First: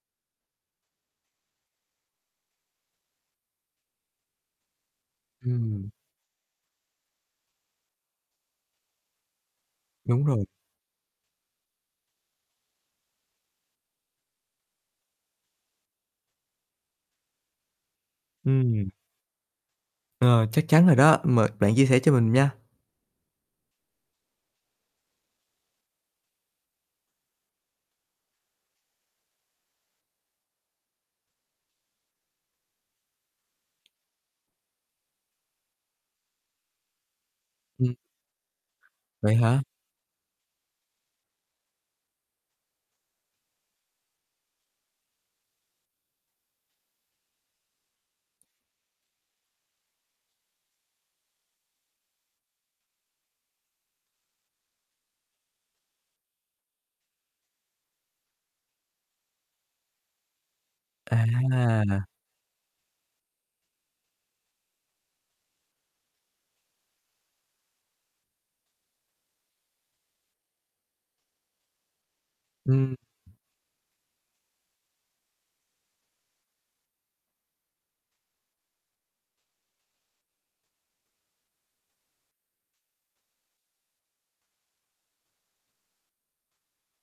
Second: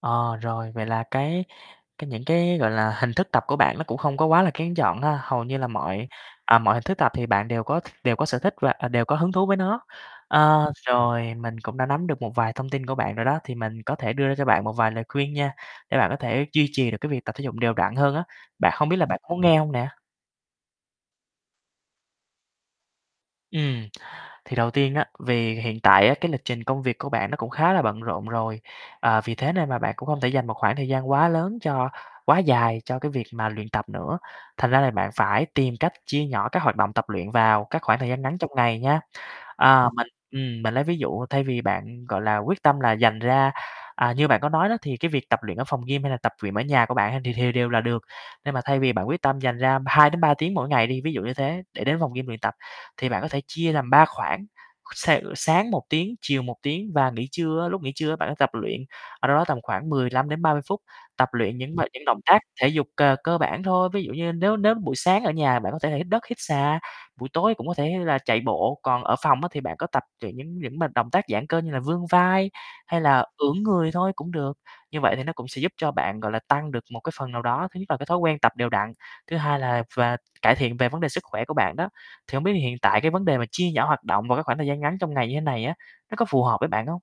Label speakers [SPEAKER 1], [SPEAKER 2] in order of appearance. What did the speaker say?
[SPEAKER 1] Ờ, rồi, vậy là cái cái những cái, gọi là, hình thức tập của bạn nó cũng không có quá là kén chọn ha, hầu như là
[SPEAKER 2] Ừm.
[SPEAKER 1] mọi, à, mọi hình thức tập thì bạn đều có đều có sở thích và, à, đều có hứng thú với nó.
[SPEAKER 2] Đúng rồi.
[SPEAKER 1] Ơ, rồi mình cũng đã nắm được một vài thông tin của bạn rồi đó, thì mình có thể đưa ra cho bạn một vài lời khuyên nha, để bạn có thể duy trì được cái việc tập thể dục đều đặn hơn á. Bạn, hông
[SPEAKER 2] Ừm.
[SPEAKER 1] biết là bạn có muốn nghe hông nè?
[SPEAKER 2] Ờ, chắc chắn rồi đó, mời bạn chia sẻ cho mình nha.
[SPEAKER 1] Ừm. Thì đầu tiên á, vì hiện tại á, cái lịch trình công việc của bạn nó cũng khá là bận rộn rồi, ờ, vì thế nên là bạn cũng không thể dành một khoảng thời gian quá lớn cho quá dài cho cái việc mà luyện tập nữa, thành ra là bạn phải tìm cách chia nhỏ các hoạt động tập luyện vào các
[SPEAKER 2] Ừm.
[SPEAKER 1] khoảng thời gian ngắn trong ngày nha.
[SPEAKER 2] Vậy hả?
[SPEAKER 1] Ơ, mình, ừm, mình lấy ví dụ thay vì bạn, gọi là, quyết tâm là dành ra, à, như bạn có nói đó, thì cái việc tập luyện ở phòng gym, hay là tập luyện ở nhà của bạn thì thì đều là được. Nhưng mà thay vì bạn quyết tâm dành ra 2 đến 3 tiếng mỗi ngày đi, ví dụ như thế, để đến phòng gym luyện tập, thì bạn có thể chia làm 3 khoảng, s sáng 1 tiếng, chiều 1 tiếng và nghỉ trưa á, lúc nghỉ trưa á bạn á tập luyện, ờ, đâu đó tầm khoảng 15 đến 30 phút, tập luyện những bài, những
[SPEAKER 2] À!
[SPEAKER 1] động tác thể dục c cơ bản thôi. Ví dụ như nếu nếu buổi sáng ở nhà bạn có thể là hít đất, hít xà, buổi tối cũng có thể là chạy bộ, còn ở phòng á thì bạn có tập những những những bài động tác giãn cơ như là vươn vai,
[SPEAKER 2] Ừm.
[SPEAKER 1] hay là ưỡn người thôi cũng được. Như vậy thì nó cũng sẽ giúp cho bạn, gọi là, tăng được một cái phần nào đó, thứ nhất là cái thói quen tập đều đặn, thứ hai là về cải thiện về vấn đề sức khỏe của bạn đó. Thì hông biết hiện tại cái vấn đề mà chia nhỏ hoạt động vào cái khoảng thời gian ngắn trong ngày như thế này á, nó có phù hợp với bạn hông?